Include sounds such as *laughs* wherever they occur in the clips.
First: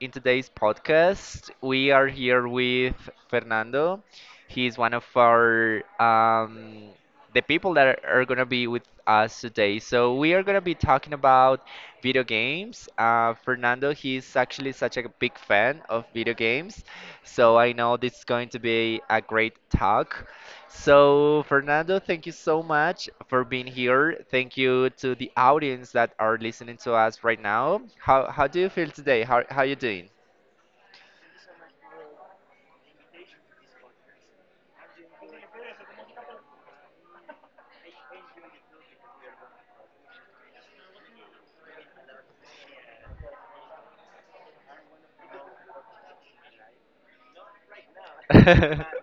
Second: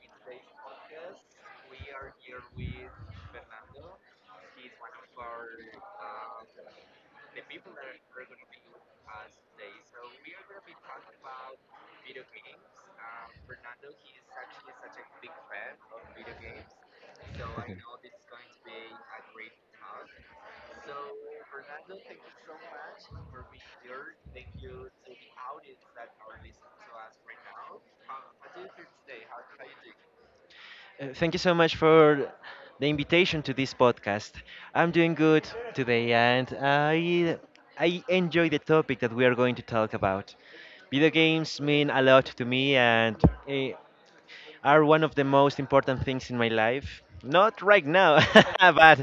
in today's podcast. We are here with Fernando. He's one of our the people that are gonna be with us today. So we are gonna be talking about video games. Fernando, he's actually such a big fan of video games, so I know this is going to be a great talk. So, Fernando, thank you so much for being here. Thank you to the audience that are listening to us right now. How do you feel today? How you doing? Thank you so much for the invitation to this podcast. I'm doing good today, and I enjoy the topic that we are going to talk about. Video games mean a lot to me and eh, are one of the most important things in my life. Not right now, *laughs* but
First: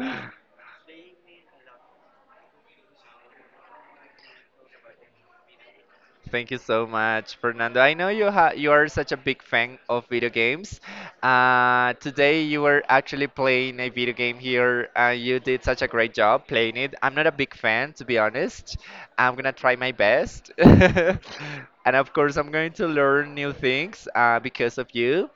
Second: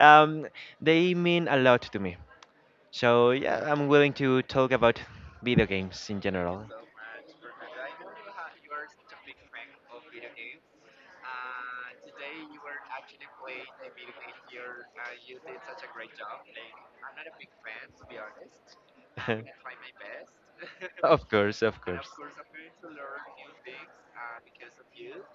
um, they mean a lot to me. So yeah, I'm willing to talk about video games in Thank you general. so much, Fernando. I know you are such a big fan of video games. Today you were actually playing a video game here, and you did such a great job playing it. I'm not a big fan, to be honest. I'm gonna try my *laughs* best, *laughs* Of course, of and course. of course I'm going to learn new things because of you.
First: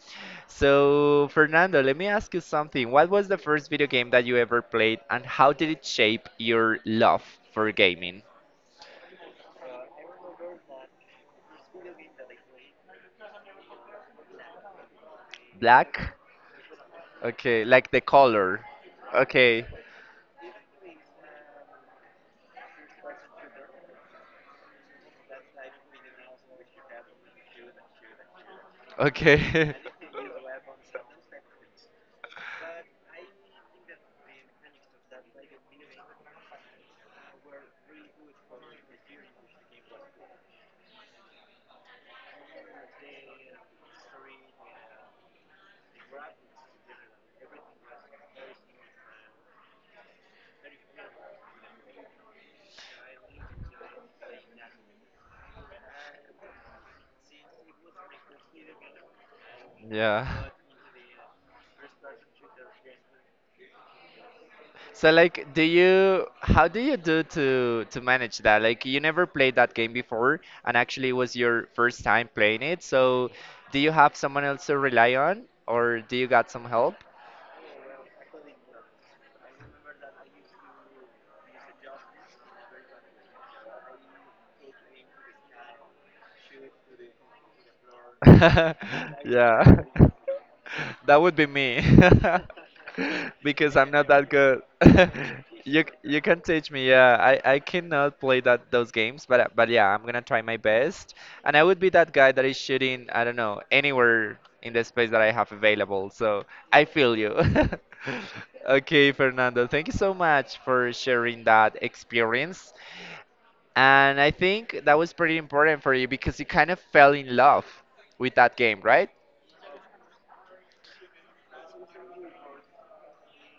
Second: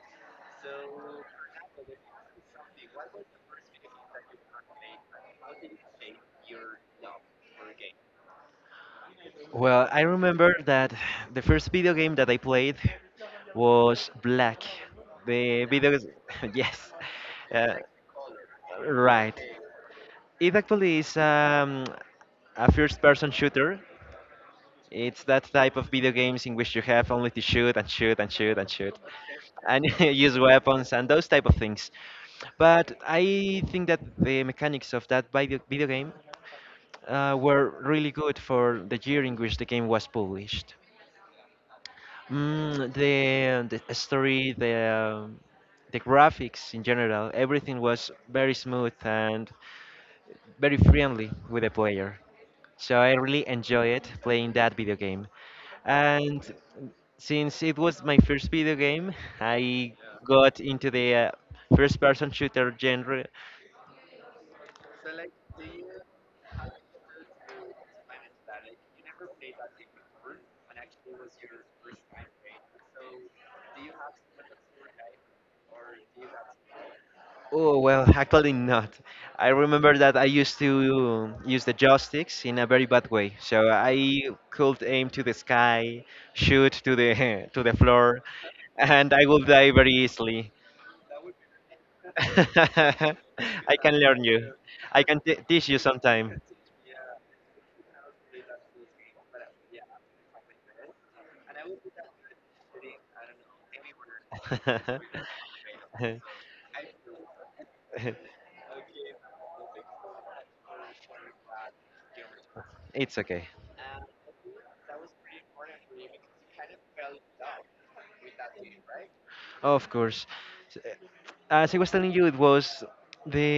So, Fernando, let me ask you something. What was the first video game that you ever played, and how did it shape your love for gaming? Well, I remember that *sighs* the first video game that I played was Black. The video is Black? *laughs* yes, Okay, uh, like the color. right. Okay, It actually is a first-person shooter. It's that type of video games in which you have only to shoot and shoot and shoot and shoot, okay. *laughs* and *laughs* use weapons and those type of things. But I think that the mechanics of that video game were really good for the year in which the game was published. The the story, the the graphics in general, everything was very smooth and very friendly with the player. So I really enjoy it playing that video game. And since it was my first video game, I Yeah. got into the first person shooter genre. So like do you how do you do to manage that? Like you never played that game before and actually it was your first time playing it. So do you have someone else to rely on or do you got some help? Oh, well, *laughs* actually not. I remember that I used to use the joysticks in a very bad way. So I could aim to the sky, shoot to the *laughs* to the floor, *laughs* and I would yeah, die *laughs* very easily. that would be me *laughs* *laughs* because I I'm can not learn that you. good. I can *laughs* teach you You can sometime. teach me. Yeah, I cannot play that those games, but yeah, I'm gonna try my best, and I would be that guy that is shooting. I don't know anywhere in the *laughs* space that I have available. So I feel you. *laughs* Okay, Fernando, thank you so much for sharing that experience. it's okay. And I think that was pretty important for you because you kind of fell in love with that game, right? Of course. S- As I was telling you, it was the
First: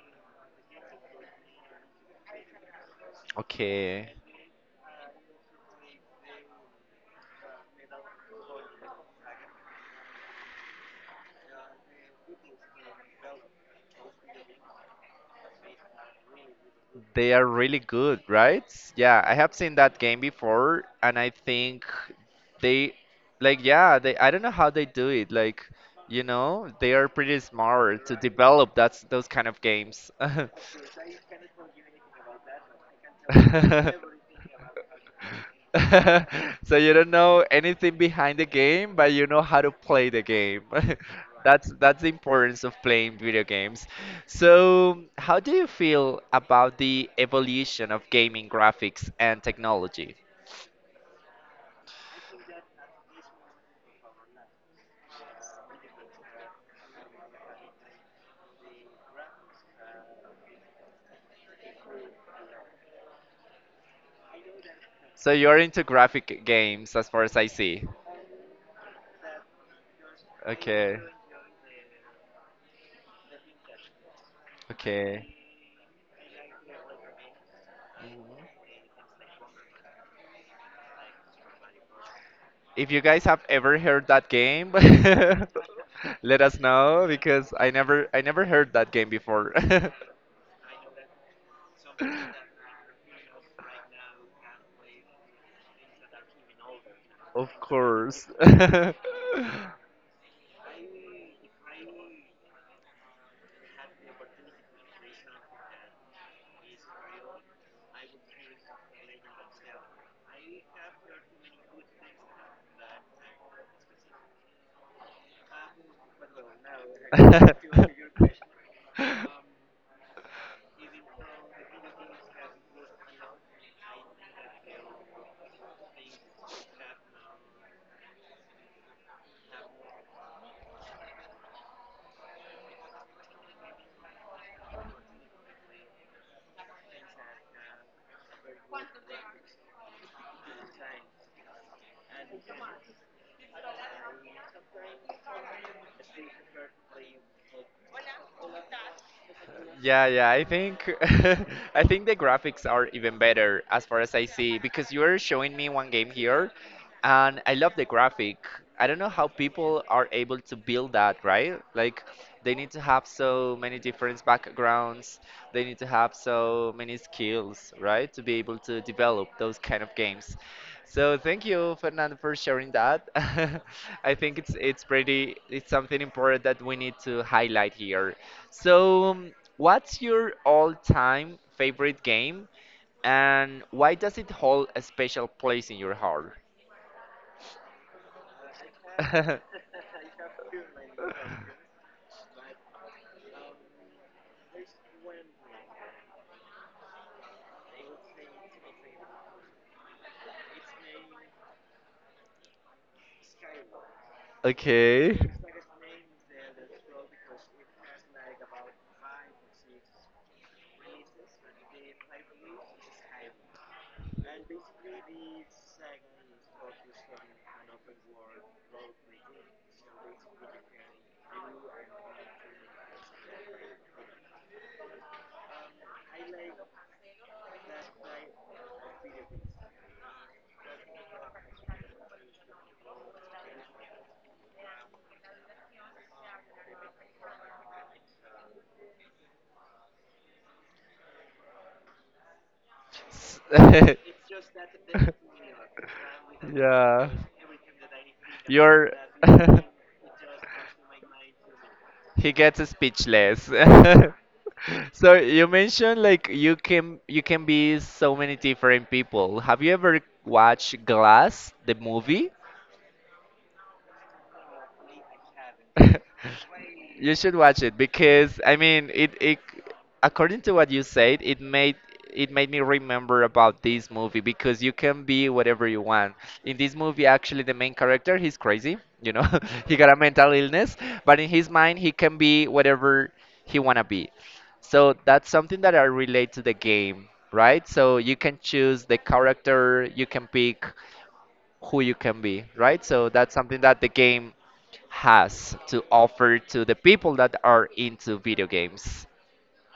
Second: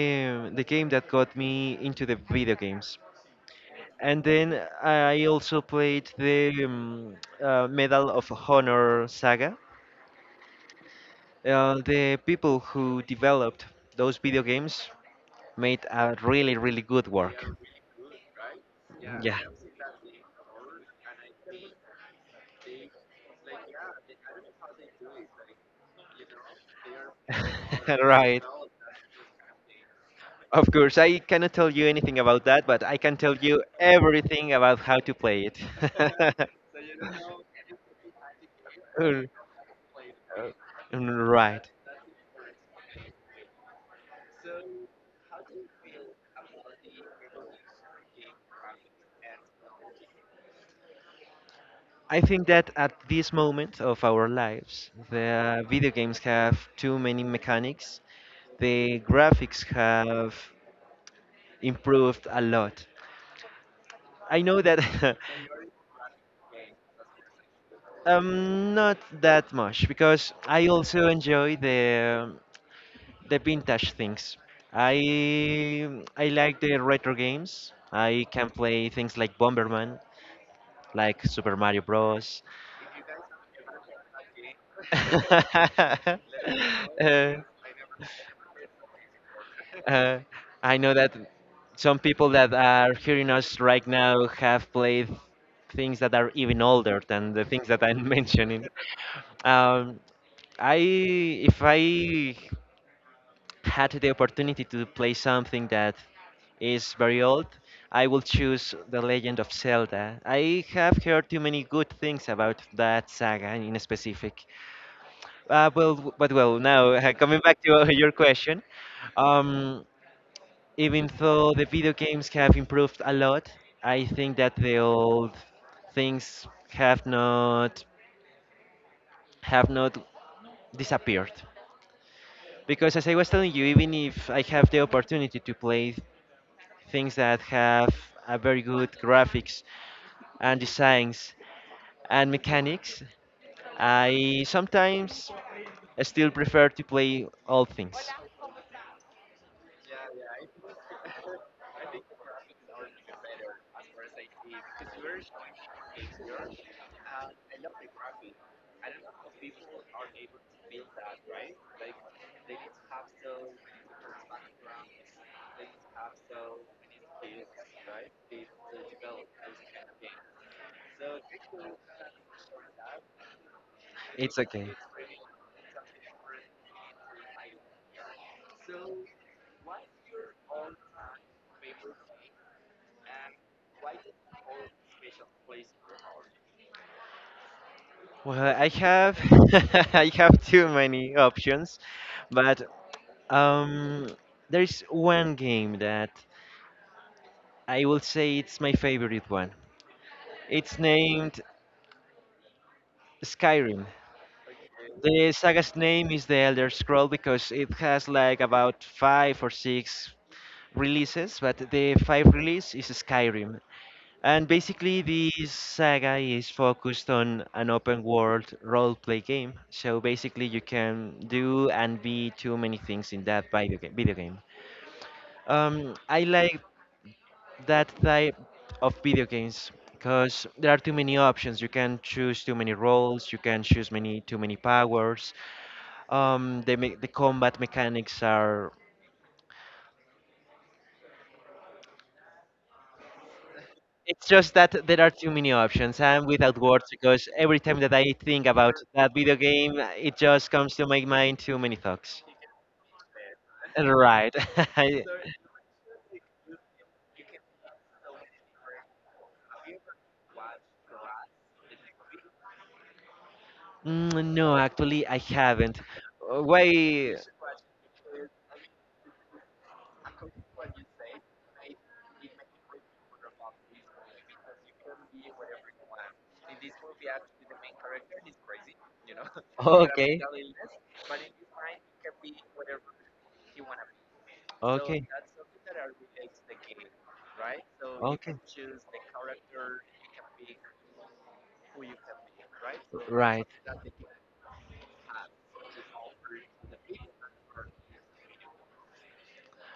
the game that got me into the video games. Okay. And then I also played the Medal of Honor saga. The people who developed those video games made a really, really good They are work. really good, right? Yeah, I Yeah. have seen that game before and I think they like yeah, they I don't know how they do it. Like, you know, they are pretty *laughs* smart to right. develop that's those kind of games. *laughs* Of course, I cannot tell you anything about that, but I can tell you *laughs* everything about how to play it. *laughs* *laughs* So you don't know anything behind the game, but you know how to play the game. *laughs* Mm, right. That's the importance of playing video games. So, how do you feel about the evolution of gaming graphics and technology? I think that at this moment of our lives, the video games have too many mechanics. The graphics have improved a lot. I know that *laughs* So you're into graphic games as far as I see. Not that much because I Okay. also enjoy the vintage things. Okay. I like the retro games. I can play things like Bomberman, like Super Mario Bros. If you guys have ever heard that game, *laughs* *laughs* let us know Uh, because I never heard that game before. uh, I know that some people that *laughs* are hearing us right now have played things that are even older than the Of things that I'm *laughs* course. *laughs* *laughs* mentioning. Um, I if I had the opportunity to play something that is very old, I will choose The Legend of Zelda. I have heard too many good things about that saga in specific. But well, now *laughs* coming back to *laughs* your question, um, even though the video games have improved a lot, I think that the old things have not disappeared. Because as I was telling you, even if I have the opportunity to play things that have a very good graphics and designs and mechanics. I sometimes still prefer to play all things. Yeah, yeah, I think *laughs* I think the graphics are even better as far as I see because you are showing me one game here and I love the graphic. I don't know how people are able to build that, right? Like they need to have so many different backgrounds. They need to have so many skills, right, to be able to develop those kind of games. So thank you, Fernando, for sharing that. *laughs* I It's think it's okay. it's pretty it's something important that we need to highlight here. So, what's your all-time favorite game, and why does it hold a special place in your heart? Well, I have *laughs* *laughs* I have too many options, but um, there is one game that I will say it's my favorite one. It's named Skyrim. Okay. S- The saga's name is The Elder Scroll because it has like about five or six releases, but the five release is Skyrim. And basically, this saga is focused on an open world role play game. So basically, you can do and be too many things in that video game. Video game. I like that type of video games because there are too many options. You can choose too many roles. You can choose many too many powers. The combat mechanics are it's just *laughs* that there are too many options. I'm without words Yeah. because every time that I think about You're that video *laughs* game, it just comes to my mind too many thoughts. He gets speechless. *laughs* Right. *laughs* I- So you mentioned like you can be so many different people. Have you ever watched Glass, the movie? Mm, no, actually, I haven't. *laughs* You Why? should watch it because I mean it according to what you said, it made me remember about this movie because you can be whatever you want. In this movie, actually, the main character he's crazy, you know, *laughs* he got a Okay. mental illness, but in his mind, he can be whatever he wanna be. So Okay. that's something that I relate to the game, right? So you Okay. can choose the character, you can pick who you can be, right? So that's Right. something that the game has to offer to the people that are into video games.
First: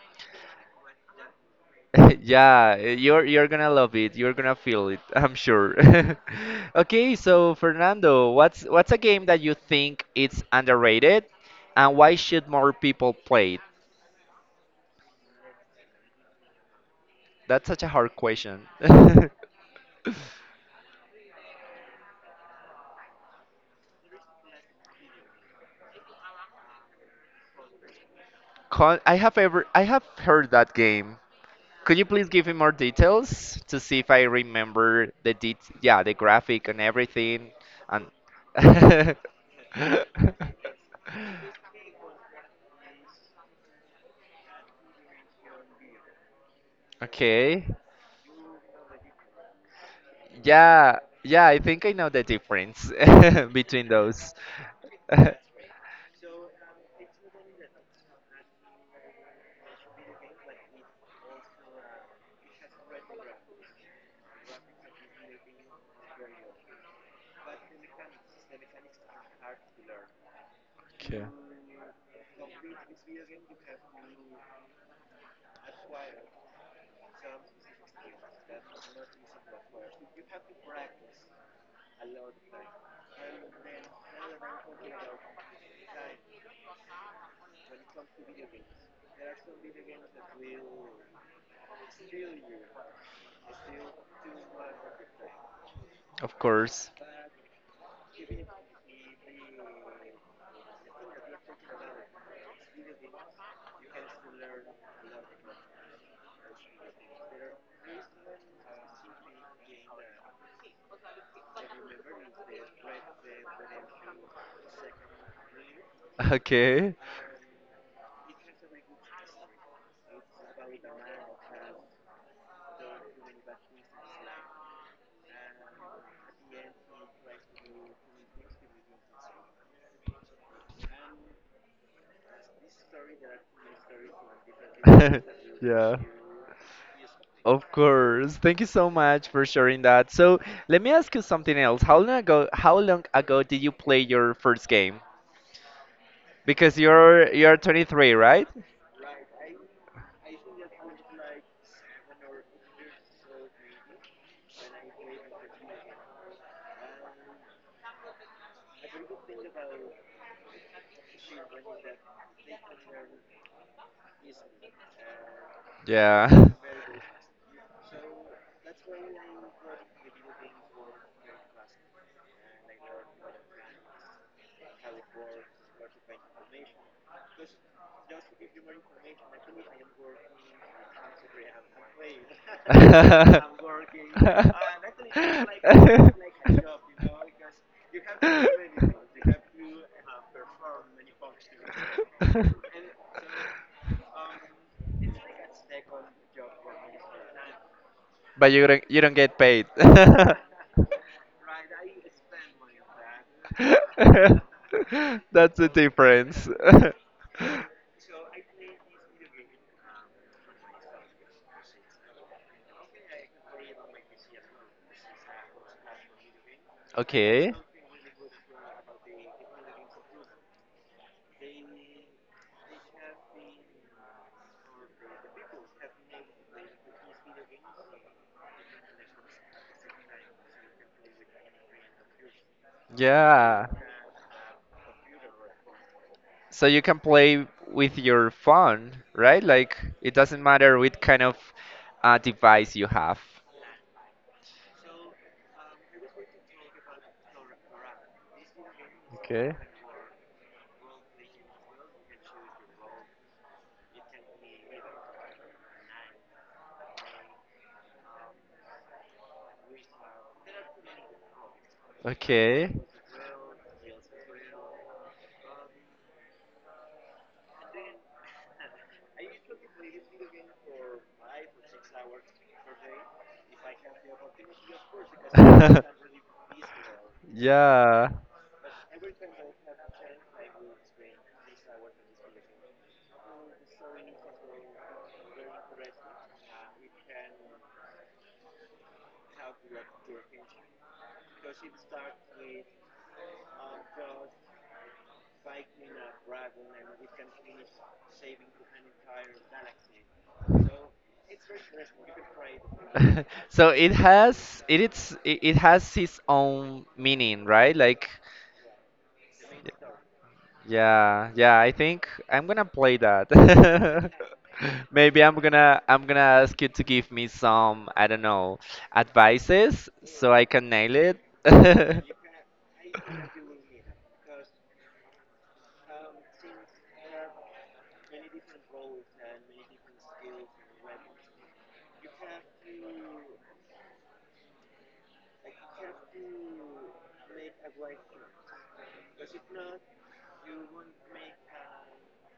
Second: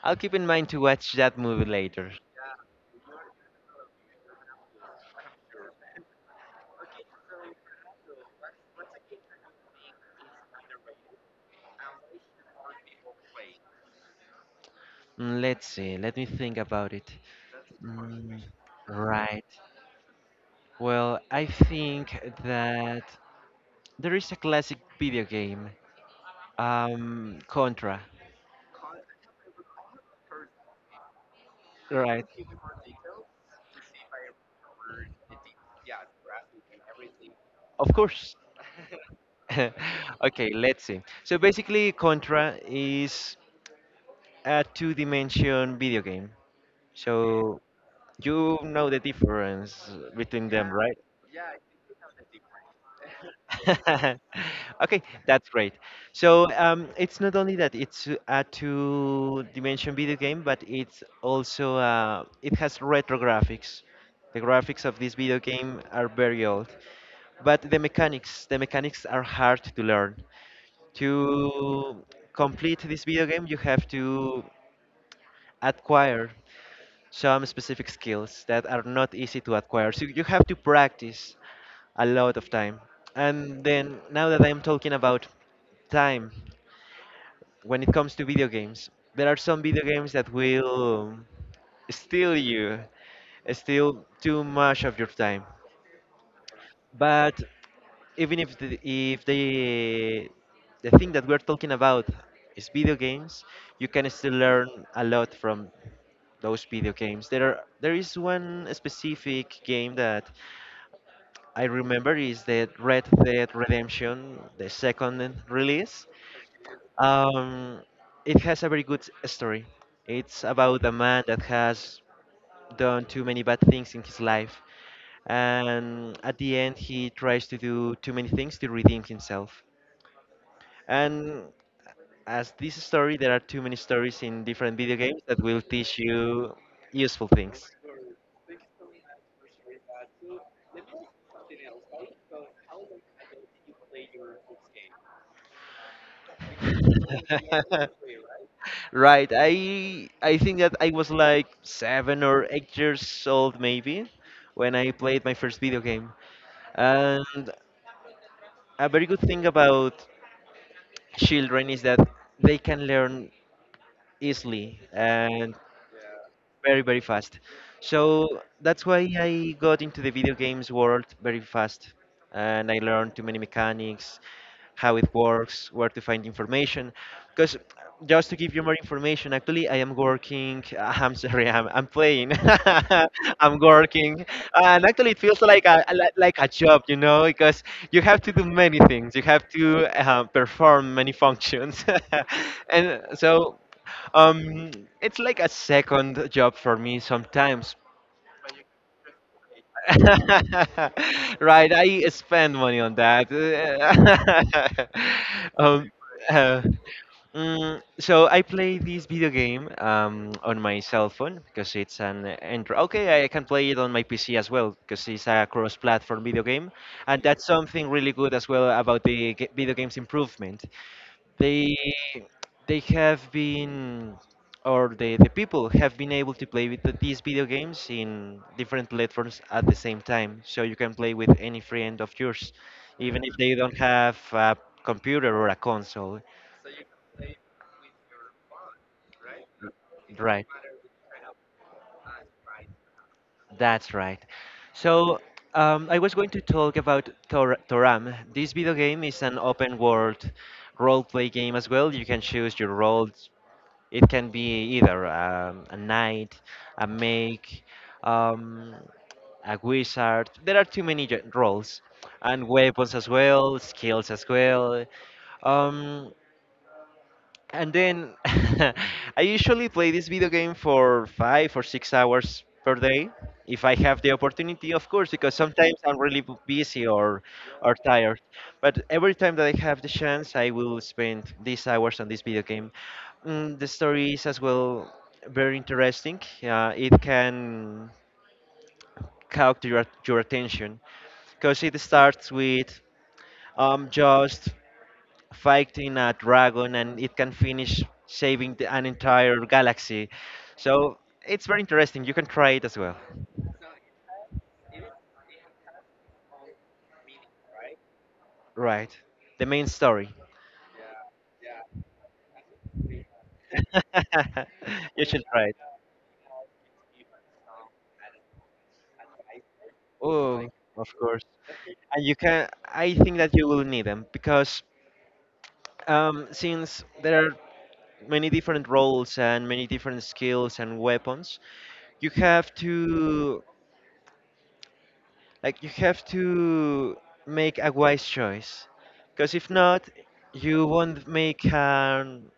I'll keep in mind to watch that movie later. *laughs* Yeah, you're gonna love it. You're gonna feel it, I'm sure. *laughs* Okay, so Fernando, what's a game that you think it's underrated and why should more people play it? Mm, let's see. Let me think about it. That's such a hard Mm, question. *laughs* right. Well, I think that there is a classic video game, Contra. Con I have heard that game. Could you Right. please give me more details to see if I remember the det yeah, the graphic and everything Of and course. *laughs* *laughs* Okay, let's see. So basically, Contra is a two-dimension video game. So Okay. you know the difference between them, Yeah, right? yeah, I think I know the difference *laughs* between *laughs* those. okay, *laughs* that's great. So it's not only that it's a two-dimension video game, but it's also it has retro graphics. The graphics of this video game are very old, but the mechanics are hard to learn. Okay. To complete this video game, you have to acquire some specific skills that are not easy to acquire. So you have to practice a lot of time. And then now that I'm talking about time, when it comes to video games, there are some video games that will steal you, steal too much of your time. Of course. But even if the thing that we're talking about is video games, you can still learn a lot from those video games. There is one specific game that I remember is the Red Dead Redemption, the second release. Okay. Um, it has a very good story. It's about a man that has done too many bad things in his life, and at the end he tries to do too many things to redeem himself. And as this story, there are too many stories in different video games that *laughs* will Yeah. teach you useful things. Of course. Thank you so much for sharing that. So let me ask you something else. How long ago did you play your first game? Because you're 23, *laughs* right? Right. I think that I was like 7 or 8 years old maybe when I played my first video game. And a very good thing about children is that they can learn easily. And Yeah. very very fast, so that's why I got into the video games world very fast and I learned too many mechanics, how it works, where to find information. Because just to give you more information, actually I am working *laughs* I'm sorry, I'm *laughs* *laughs* playing *laughs* I'm working, and actually it feels like a like a job, *laughs* you know, because you have to do many things, you have to perform many functions *laughs* and so um, it's like a second job for me sometimes. but you don't get paid. *laughs* *laughs* Right, I spend money on that. *laughs* That's the Um, difference. uh, *laughs* so I play this video game on my cell phone because it's an Android. Okay, I can play it on my PC as well because it's a cross-platform video game, and that's okay. something really good as well about the g video game's improvement. They they have been or the people have been able to play with these video games in different platforms at the same time, so you can play with any friend of yours even if they Yeah. don't have a computer or a console So you can play with your phone, right? Like it doesn't right matter what kind of device you have. that's right. So I was going to talk about toram. This video game is an Okay. open world role play game as well, you can choose your role. It can be either a knight, a mage, um, a wizard. There are too many roles, and Okay. weapons as well, skills as well. Um, and then *laughs* I usually play this video game for 5 or 6 hours per day if I have the opportunity, of course, because sometimes I'm really *laughs* busy or yeah. tired. But every time that I have the chance, I will spend these hours on this video game. Mm, the story is as well very interesting. It can capture your attention because it starts with just fighting a dragon and it can finish saving an entire galaxy. So it's very interesting. You can try it as well. *laughs* so it has it it's it it has its own meaning, right? Like Right. The main story. Yeah, yeah, I think I'm gonna play that. *laughs* *laughs* you Maybe should try it. I'm gonna ask you to give me some, I don't know, advices so I Oh, can of nail it. course. And you *laughs* can. I think that you will need them because since there are many different roles and many different skills and weapons, you have to like you have to make a wise choice, because if not, you won't make an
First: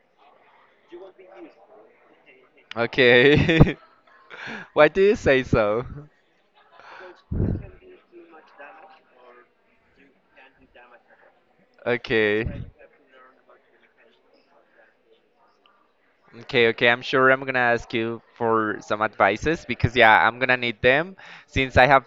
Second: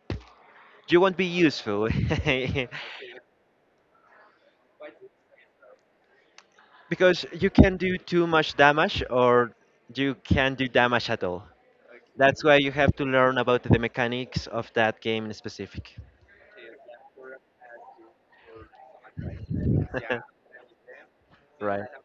you won't be useful Okay. *laughs* Why do you say so? *laughs* because you can do too much damage or you can do damage at all. Okay. That's why you have to learn about the mechanics of that game in specific. Okay, okay. I'm sure I'm gonna ask you for some advices because yeah, I'm *laughs* gonna need them since I right. have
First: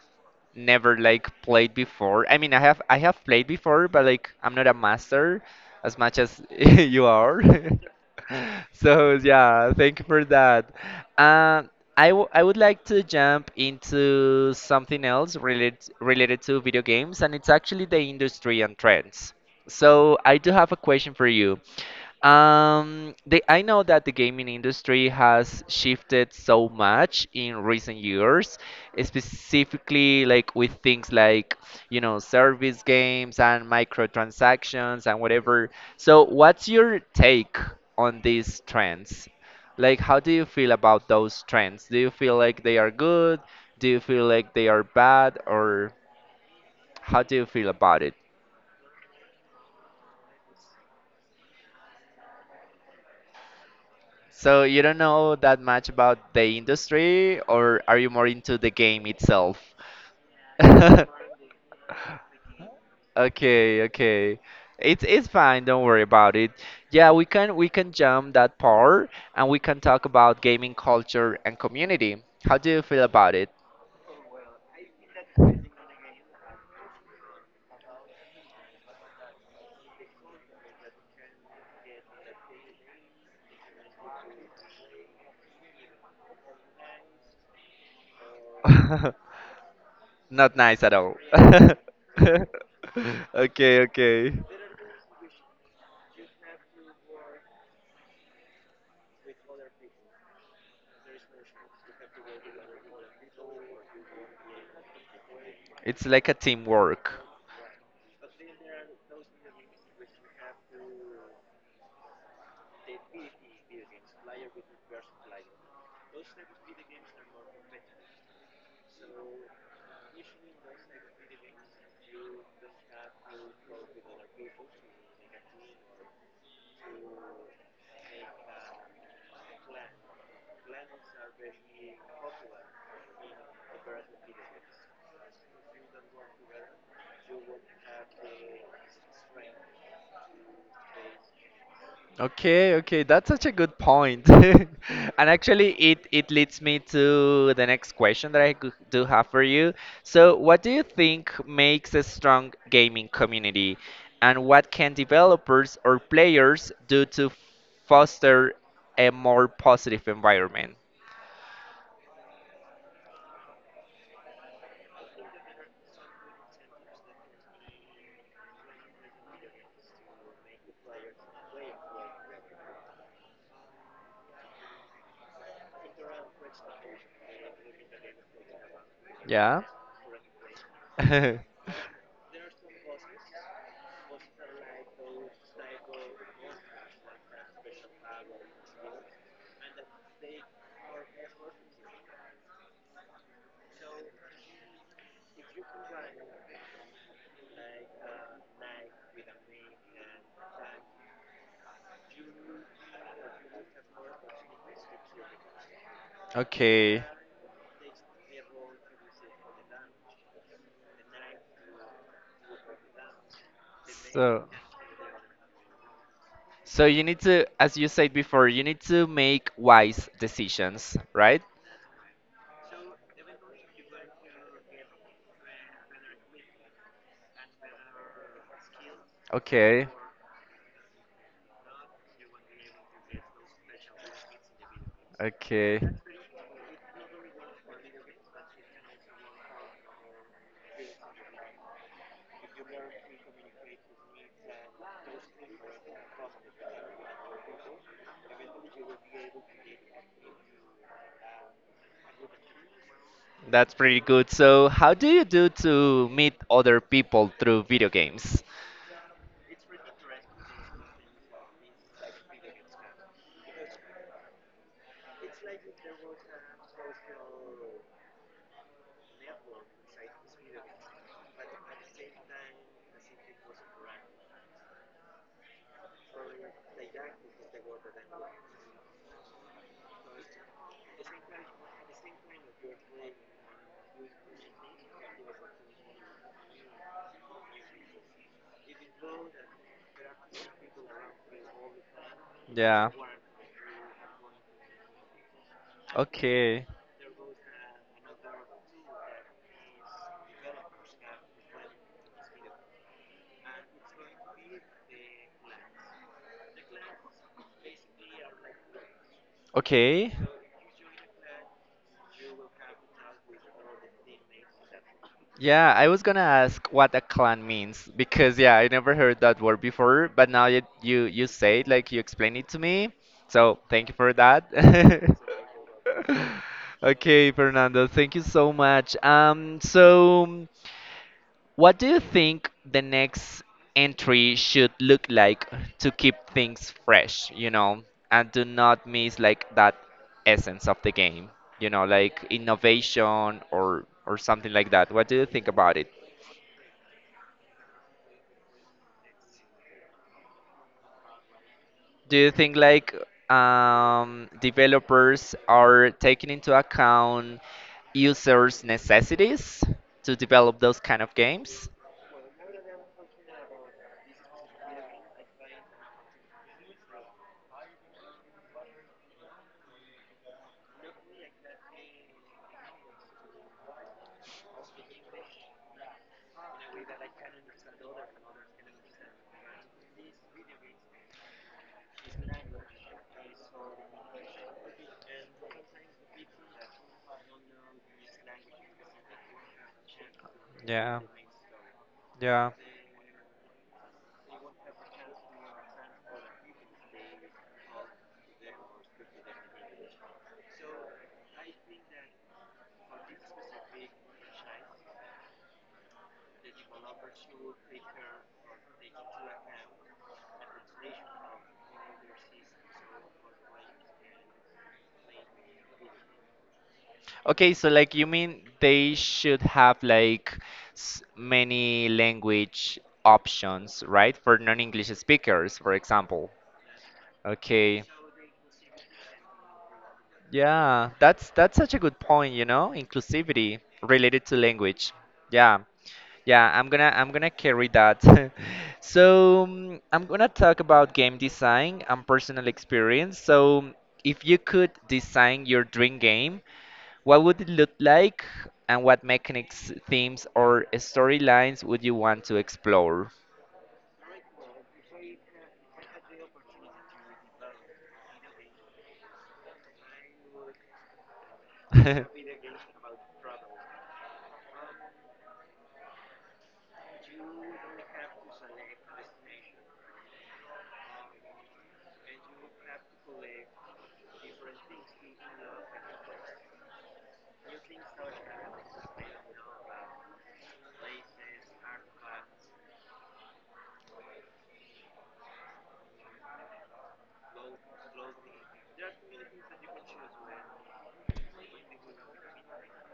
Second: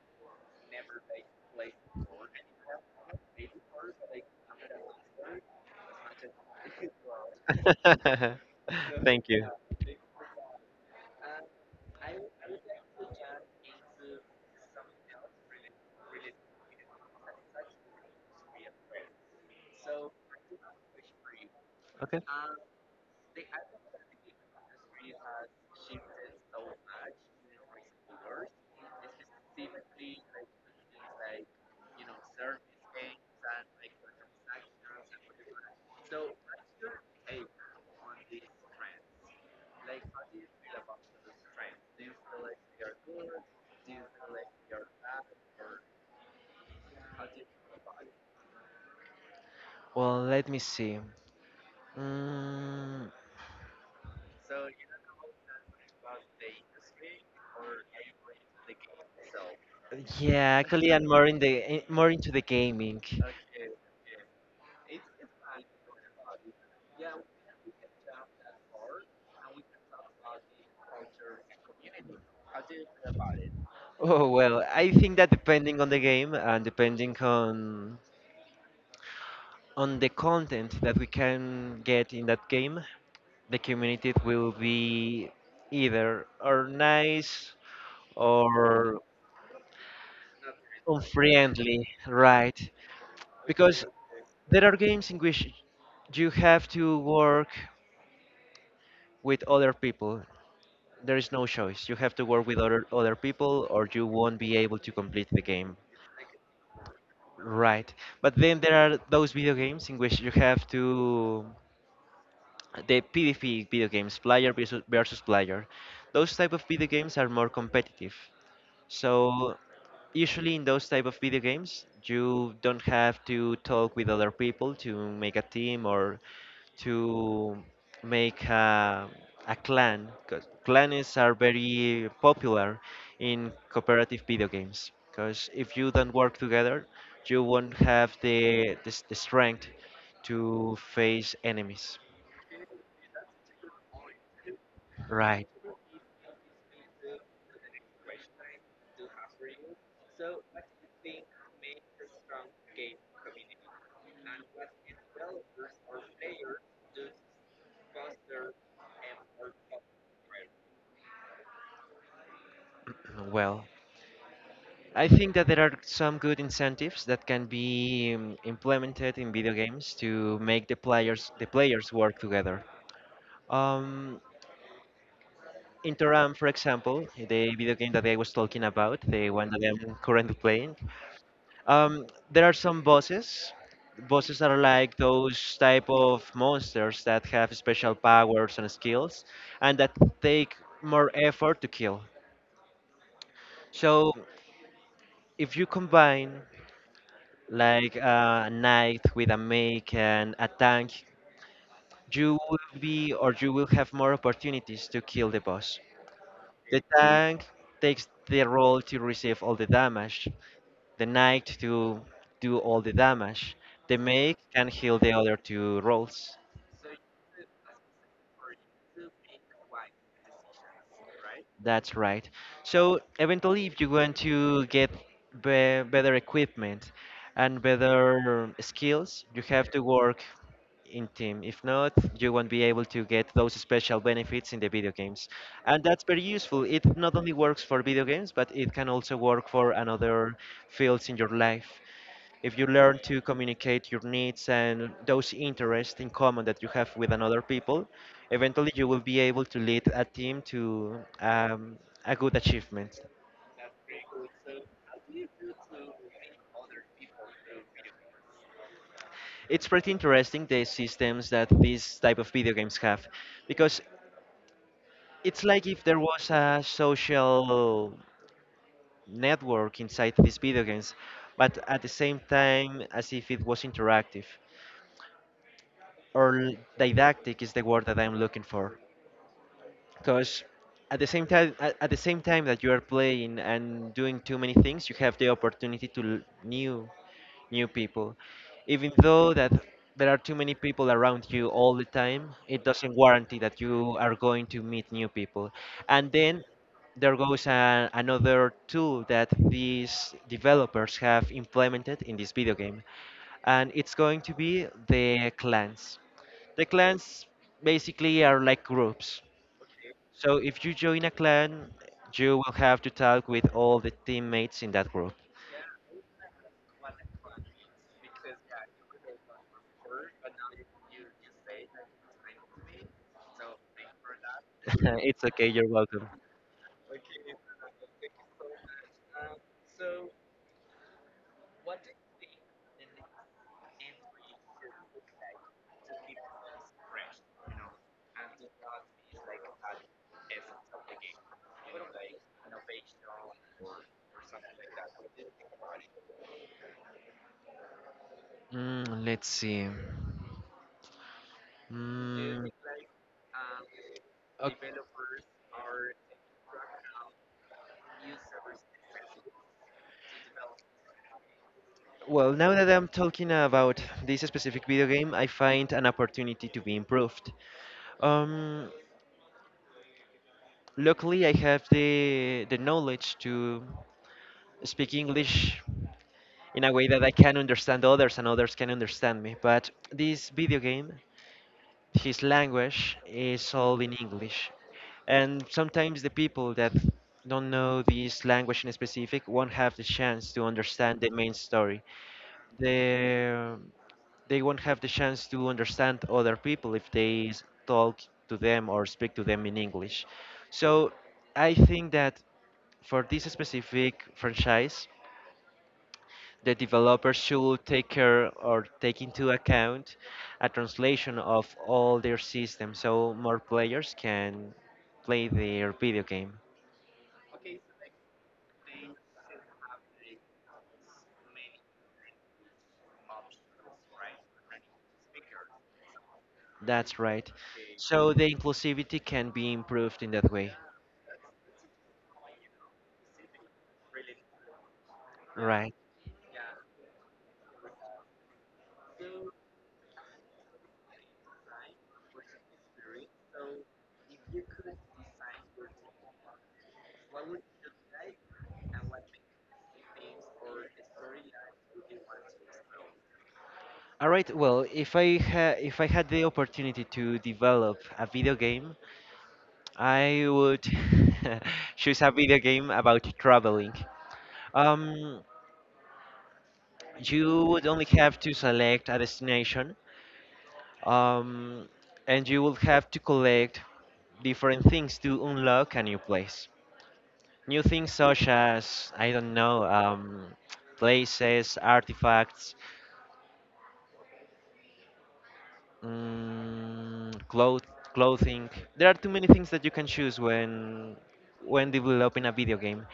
never like played before. I mean, I have played before, but like I'm not a master as much as *laughs* you are. *laughs* *laughs* So Thank you. yeah, thank you for that. Uh, I would like to jump into something else related to video games, and it's actually the industry and trends. So I do have a question for you. Okay. I know that the gaming industry has shifted so much in recent years, specifically like with things like, you know, service games and microtransactions and whatever. So what's your take on these trends? Like, how do you feel about those trends? Do you feel like they are good? Do you feel like they are bad? Or how do you feel about it? Well, let me see. Mm, So you don't know that much about the industry, or are you more into the game itself? yeah, actually, I'm more *laughs* in the more into the gaming. Okay, okay. It's fine, don't worry about it. Yeah, we can jump that part and we can talk about gaming culture and community. How do you feel about it? Oh well, I think that depending on the game and depending on the content that we can get in that game, the community will be either or nice or *laughs* Not nice at all. unfriendly, *laughs* right? Okay, Because okay. there are games in which you have to work with other people. There is no choice. You have to work with other people, or you won't be able to complete the game, It's like a teamwork. right? But then there are those video games in which you have to the PvP video games, player versus player, those type of video games are more competitive. So usually in those type of video games, you don't have to talk with other people to make a team or to make a clan. 'Cause clans are very popular in cooperative video games. Because if you don't work together, you won't have the strength to face enemies. Okay, okay, that's such a good point. *laughs* And Right. actually, it leads me to the next question that do have for you. So, what do you think makes a strong gaming community, and what can developers or players do to foster a more positive environment? Well, I think that there are some good incentives that can be implemented in video games to make the players work together. Um, Interam, for example, the video game that I was talking about, the one that Yeah. I'm currently playing. *laughs* Um, there are some bosses. Bosses are like those type of monsters that have special powers and skills, and that take more effort to kill. So if you combine like a knight with a mech and a tank, you will be or you will have more opportunities to kill the boss. The Okay. tank takes the role to receive all the damage, the knight to do all the damage, the mage So, can heal the other two roles. so you need to, as you said before, you need to make wise decisions, right? That's right. So eventually, if you want to get better equipment and better skills, you have to Okay. work in team. If not, you won't be able to get those special benefits in the video games. Okay. And that's very useful. It not only works for video games, but it can also work for another fields in your life. If you learn to communicate your needs and those interests in common that you have with another people, eventually you will be able to lead a team to a good achievement. That's pretty good. So, how do you do to meet other people through video games? It's pretty interesting the systems that these type of video games have, because it's like if there was a social network inside these video games, but at the same time as if it was interactive or didactic is the word that I'm looking for. Because at the same time, at the same time that you are playing and doing too many things, you have the opportunity to new people. Even though that there are too many people around you all the time, it Yeah. doesn't guarantee that you are going to meet new people. And then Okay. there goes another tool that these developers have implemented in this video game, and it's going to be the clans. The clans basically are like groups. Okay. So if you join a clan, you will have to talk with all the teammates in that group. Yeah, I was gonna ask what a clan means because yeah, I never heard that word before, but now you say it like you explain it to me. So, thank you for that. *laughs* it's okay, you're *laughs* welcome. Okay, Fernando, thank you so much. So what do you think the next entry should look like to keep things fresh, you know, and do not miss like that essence of the game, you know, like innovation or something like that. What do you think about it? Mm, let's see. Do you Mm, think like developers are taking into account users' necessities to develop those kind of games? well, now that I'm talking about this specific video game, I find an opportunity to be improved. Um, luckily, I have the knowledge to speak English in a way that I can understand others and others can understand me. But this video game his language is all in English. And sometimes the people that don't know this language in specific won't have the chance to understand Yeah, the main story. yeah. They, they won't have the chance to understand other people if they talk to them or speak to them in English. So I think that for this specific franchise, the developer should take care or take into account a translation of all their systems so more players can play their video game. Okay, so like you mean they should have like many language options, right? For non-English speakers, for example. That's right. Okay. So the inclusivity can be improved in that way. Yeah, that's such a good point, you know, inclusivity related to language. Yeah. Right. Yeah, I'm gonna carry that. *laughs* So, I'm gonna talk about game design and personal experience. So, if you could design your dream game, what would it look like, and what mechanics, themes, or storylines would you want to explore? All right. Well, if I had the opportunity to develop a video game, I would *laughs* choose a video game *laughs* about traveling. Um, you would only have to select a destination um, and you will have to collect different things to unlock a new place. New things such as I don't know places, artifacts, mm, clothing. There are too many things that you can choose when developing a video game.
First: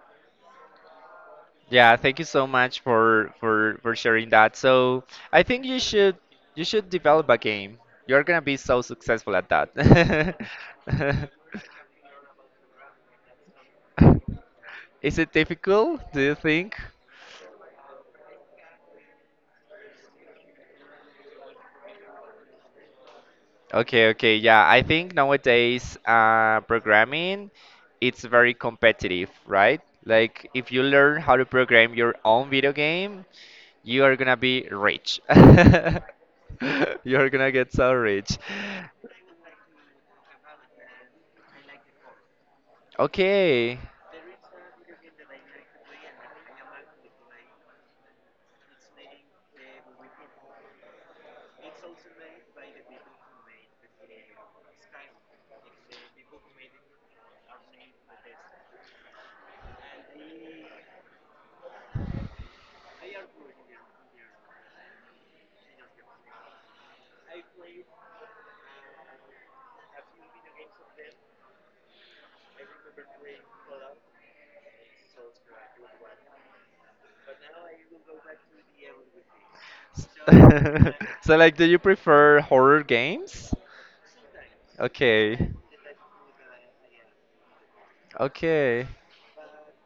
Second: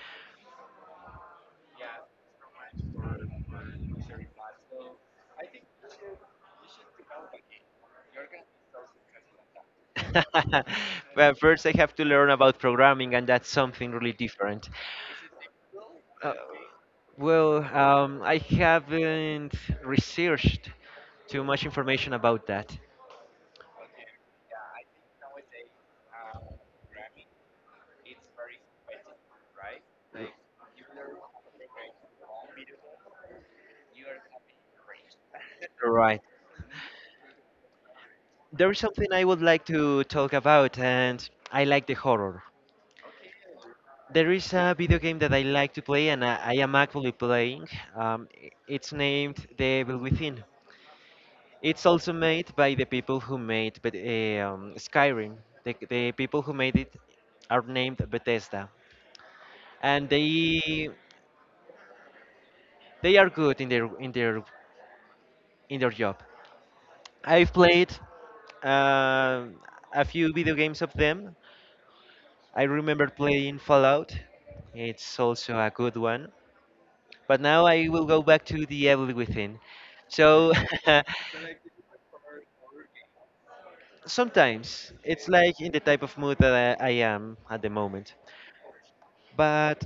Yeah, thank you so much for sharing that. So I think you should develop a game. You're gonna be so successful at that. *laughs* *laughs* but first, I have to learn about programming, and that's something really different. Is it difficult, do Uh, you think? well, I haven't researched too much information about that. Okay, okay, yeah. I think nowadays programming it's very competitive, right? Like if you learn how to program your own video game, you are gonna be rich. *laughs* Right. You're gonna get so rich. There is something I would like to talk about, and I like the horror. Okay. There is a video game that I like to play, and I am actually playing. It's named The Evil Within. It's also made by the people who made Skyrim. The people who made it are named Bethesda, and they are good in their job. I've played um a few video games of them. I remember playing Fallout. It's also a good one. But now I will go back to the Evil Within. S- So *laughs* So like, do you prefer horror games? *laughs* sometimes it's Okay, like in the type of mood that I am at the moment. okay, But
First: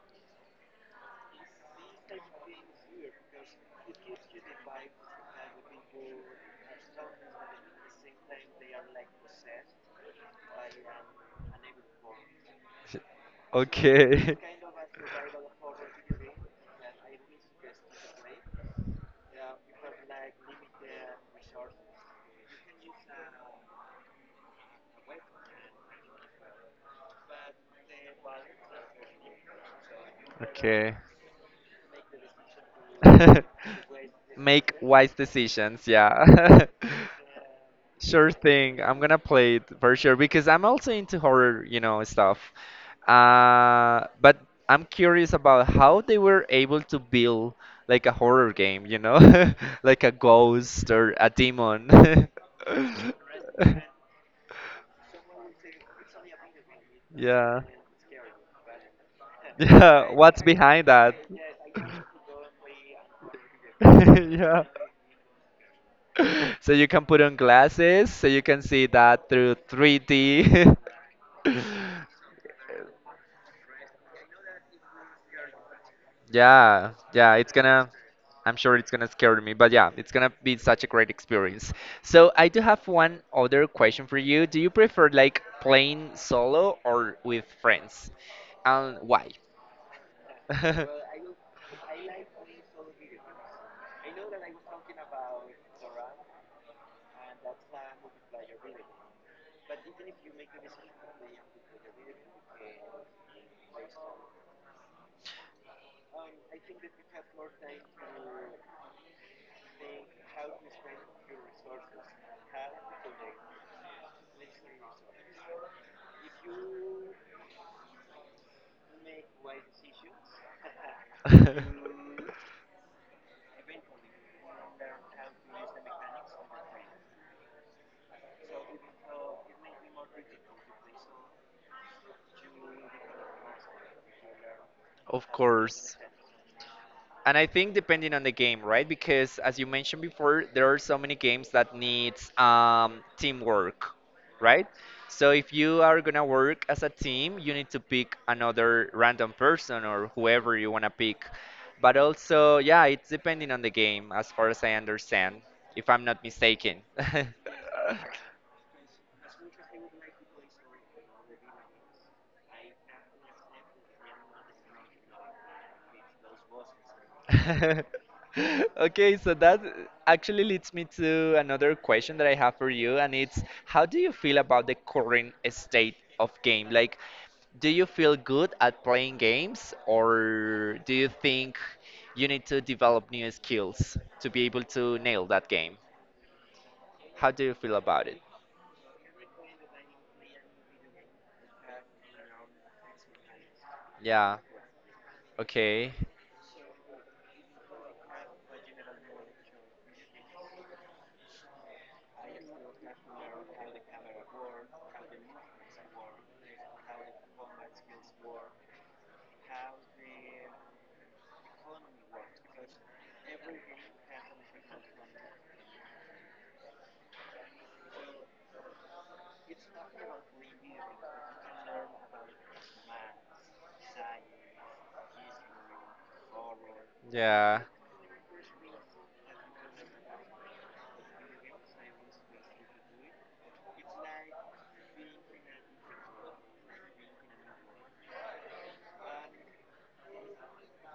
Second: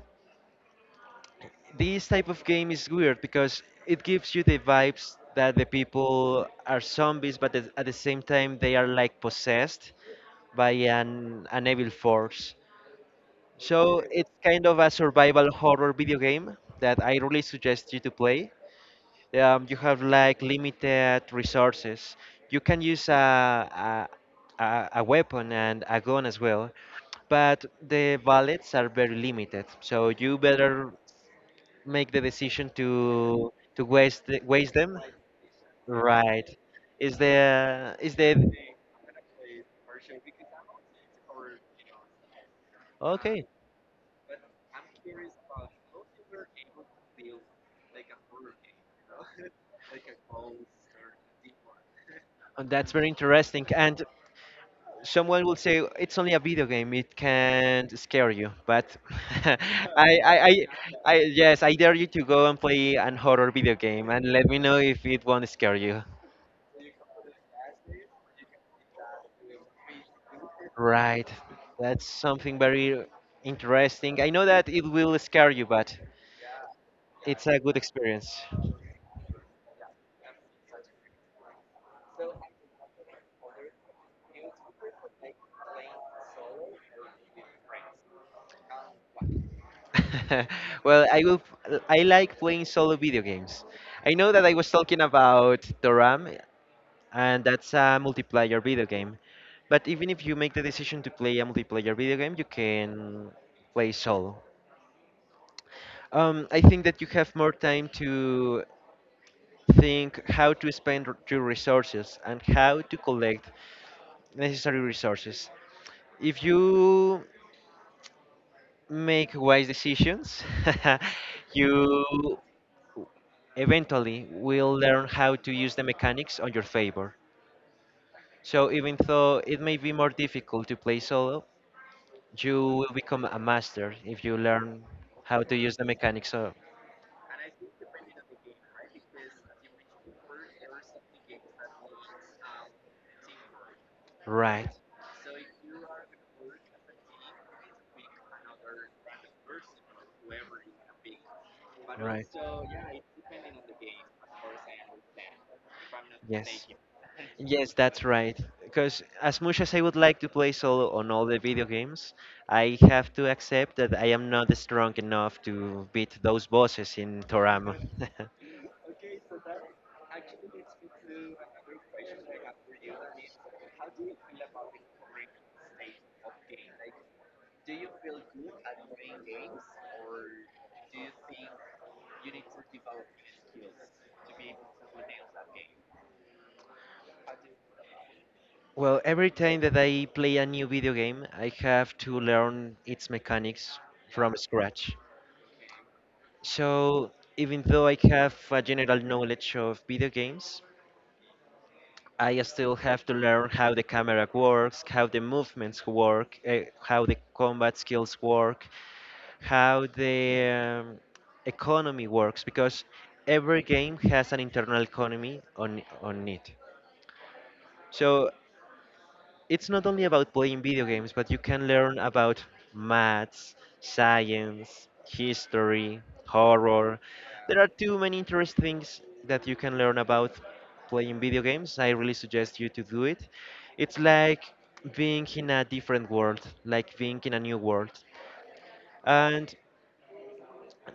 this type of game is weird because it gives you the vibes that the people are zombies, but at the same time they are like possessed by an evil force. So it's okay. kind of a survival horror video game that I really suggest you to play. You have like limited resources. You *laughs* can use a a weapon and a gun as well, but the bullets are very limited. So you better Okay. make the decision to *laughs* Make waste them. wise decisions, Right? yeah. *laughs* Is Sure the thing. I'm gonna play it for sure because I'm also into horror, you know, stuff. Okay? But I'm curious about how they were able to build like a horror game, you know, *laughs* like a ghost or a demon. *laughs* That's very interesting. And someone will say it's only a video game, it Yeah. can't scare you, but *laughs* I, Yeah, I what's I behind I that? yes, I *laughs* dare you to go and play an horror video game and let me Yeah. know if it won't scare you. *laughs* So you can put on glasses, so you can see that through 3D. *laughs* Right, that's something very interesting. I know that it will scare you, but Yeah, it's a good experience. I'm sure it's gonna scare me, but yeah, it's gonna be such a great experience. So I do have one other question for you. Do you prefer like playing solo or with friends? And why? *laughs* well, I like playing solo video games. I know that I was talking about the Ram, *laughs* and that's a multiplayer video game. But even if you make the decision to play a multiplayer video game, you can play solo. I think that you have more time to think how to spend your resources and how to collect necessary resources. If you make wise decisions, *laughs* *laughs* you eventually will learn how to use the mechanics on your favor. So even though it may be more difficult to play solo, you will become a master if you learn Of how to use the course. mechanics of. And I think depending on the game, right? Because as you mentioned before, there are so many games that needs teamwork, right? Right. So if you are gonna work as a team, you need to pick another random person or whoever you wanna pick. But also, yeah, Right. it's depending on the game, as far as I understand, if I'm not Yes. mistaken. *laughs* Yes, that's right, because as much as I would like to play solo on all the video games, I have to accept that I am not strong enough to beat those bosses in Torama. *laughs* *laughs* Okay, so that actually leads me to another question that I have for you, and it's how do you feel about the current state of game? Like, do you feel good at playing games, or do you think you need to develop new skills to be able to nail that game? How do you feel about it? well, every time that I play a new video game, I have to learn its mechanics from Yeah, scratch. okay. So even though I have a general knowledge of video games, I still have to learn how the camera works, how the movements work, how the combat skills work, how the economy works, because every game has an internal economy on it. So it's not only about playing video games, but you can learn about maths, science, history, horror. There Yeah, are too many interesting things that you can learn about playing video games. I really suggest you to do it. It's like being in a different world, like being in a new world. And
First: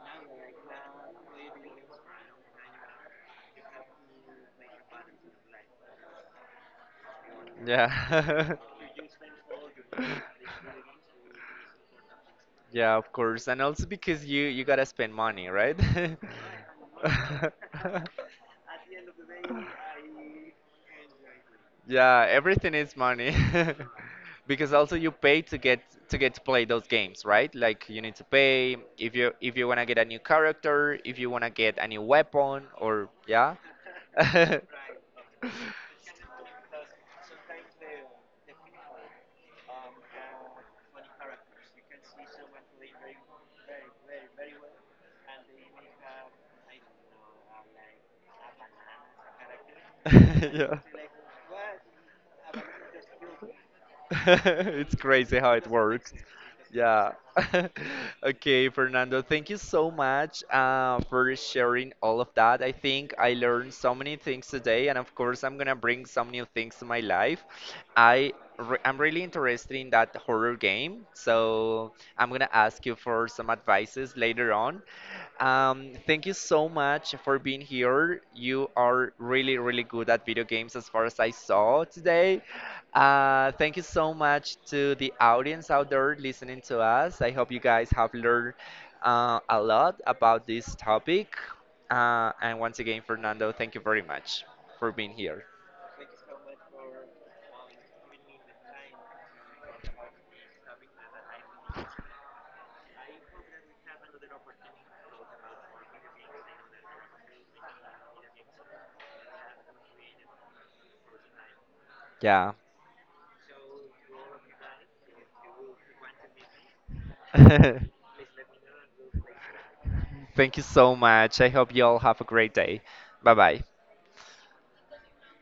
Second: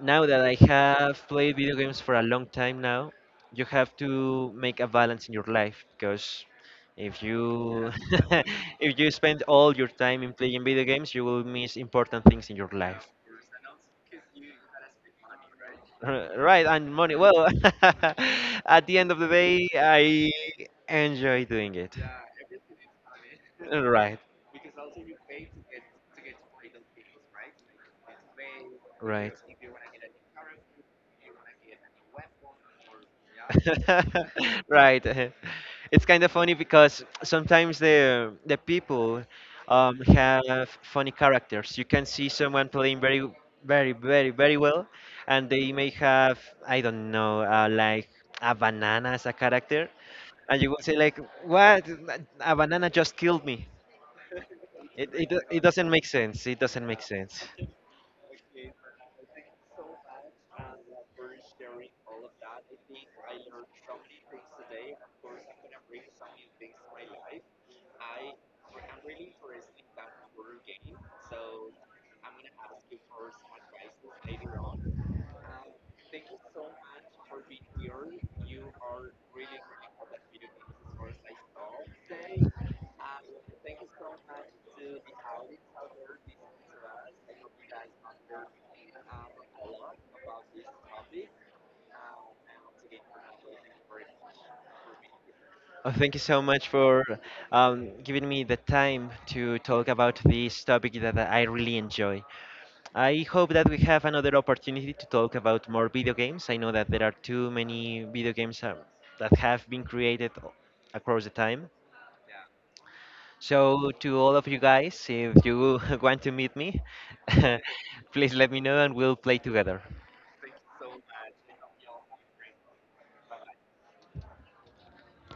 now that I have played video games for a long time now, you have to make a balance in your life because if you *laughs* yeah. if you spend all your time in playing video games, you will *laughs* miss important things in your Yeah, life. of course. And also because you gotta spend money, right? *laughs* R- Right, and money. Well, *laughs* *laughs* at the end of the day, I enjoy doing it. Yeah, everything is money. *laughs* Because also you pay to get to play those games, right? Like you need to pay if Right, you right. if you wanna get a new character, if you wanna get a new weapon or yeah. *laughs* *laughs* right. *laughs* It's kind of funny because sometimes the people have funny characters. You can see someone playing very, very, very, very well, and they may have I don't know, like a banana as a character, *laughs* and you yeah. will say like, "What? A banana just killed me." *laughs* it's crazy how it it doesn't make works. sense. It doesn't make Yeah. sense. *laughs* Okay, Fernando, thank you so much for sharing all of that. I think I learned so many things today, and of course, I'm gonna bring some new things to my life. I'm really interested in that horror game, so I'm gonna ask you for some advices later on. Thank you so much for being here. You are really, really good at video games as far as I saw today. Thank you so much to the audience out there listening to us. I hope you guys have learned a lot about this topic. And once again, Fernando, thank you very much for being here. Oh, thank you so much for giving me the time to talk about this topic that I really enjoy. I hope that we have another opportunity to talk about more video games. I know that there are too many video games that have been created across the time. Yeah. So, to all of you guys, if you *laughs* want to meet me, *laughs* thank *laughs* please let me know and we'll play together. you so much. I hope you all have a great day. Bye bye.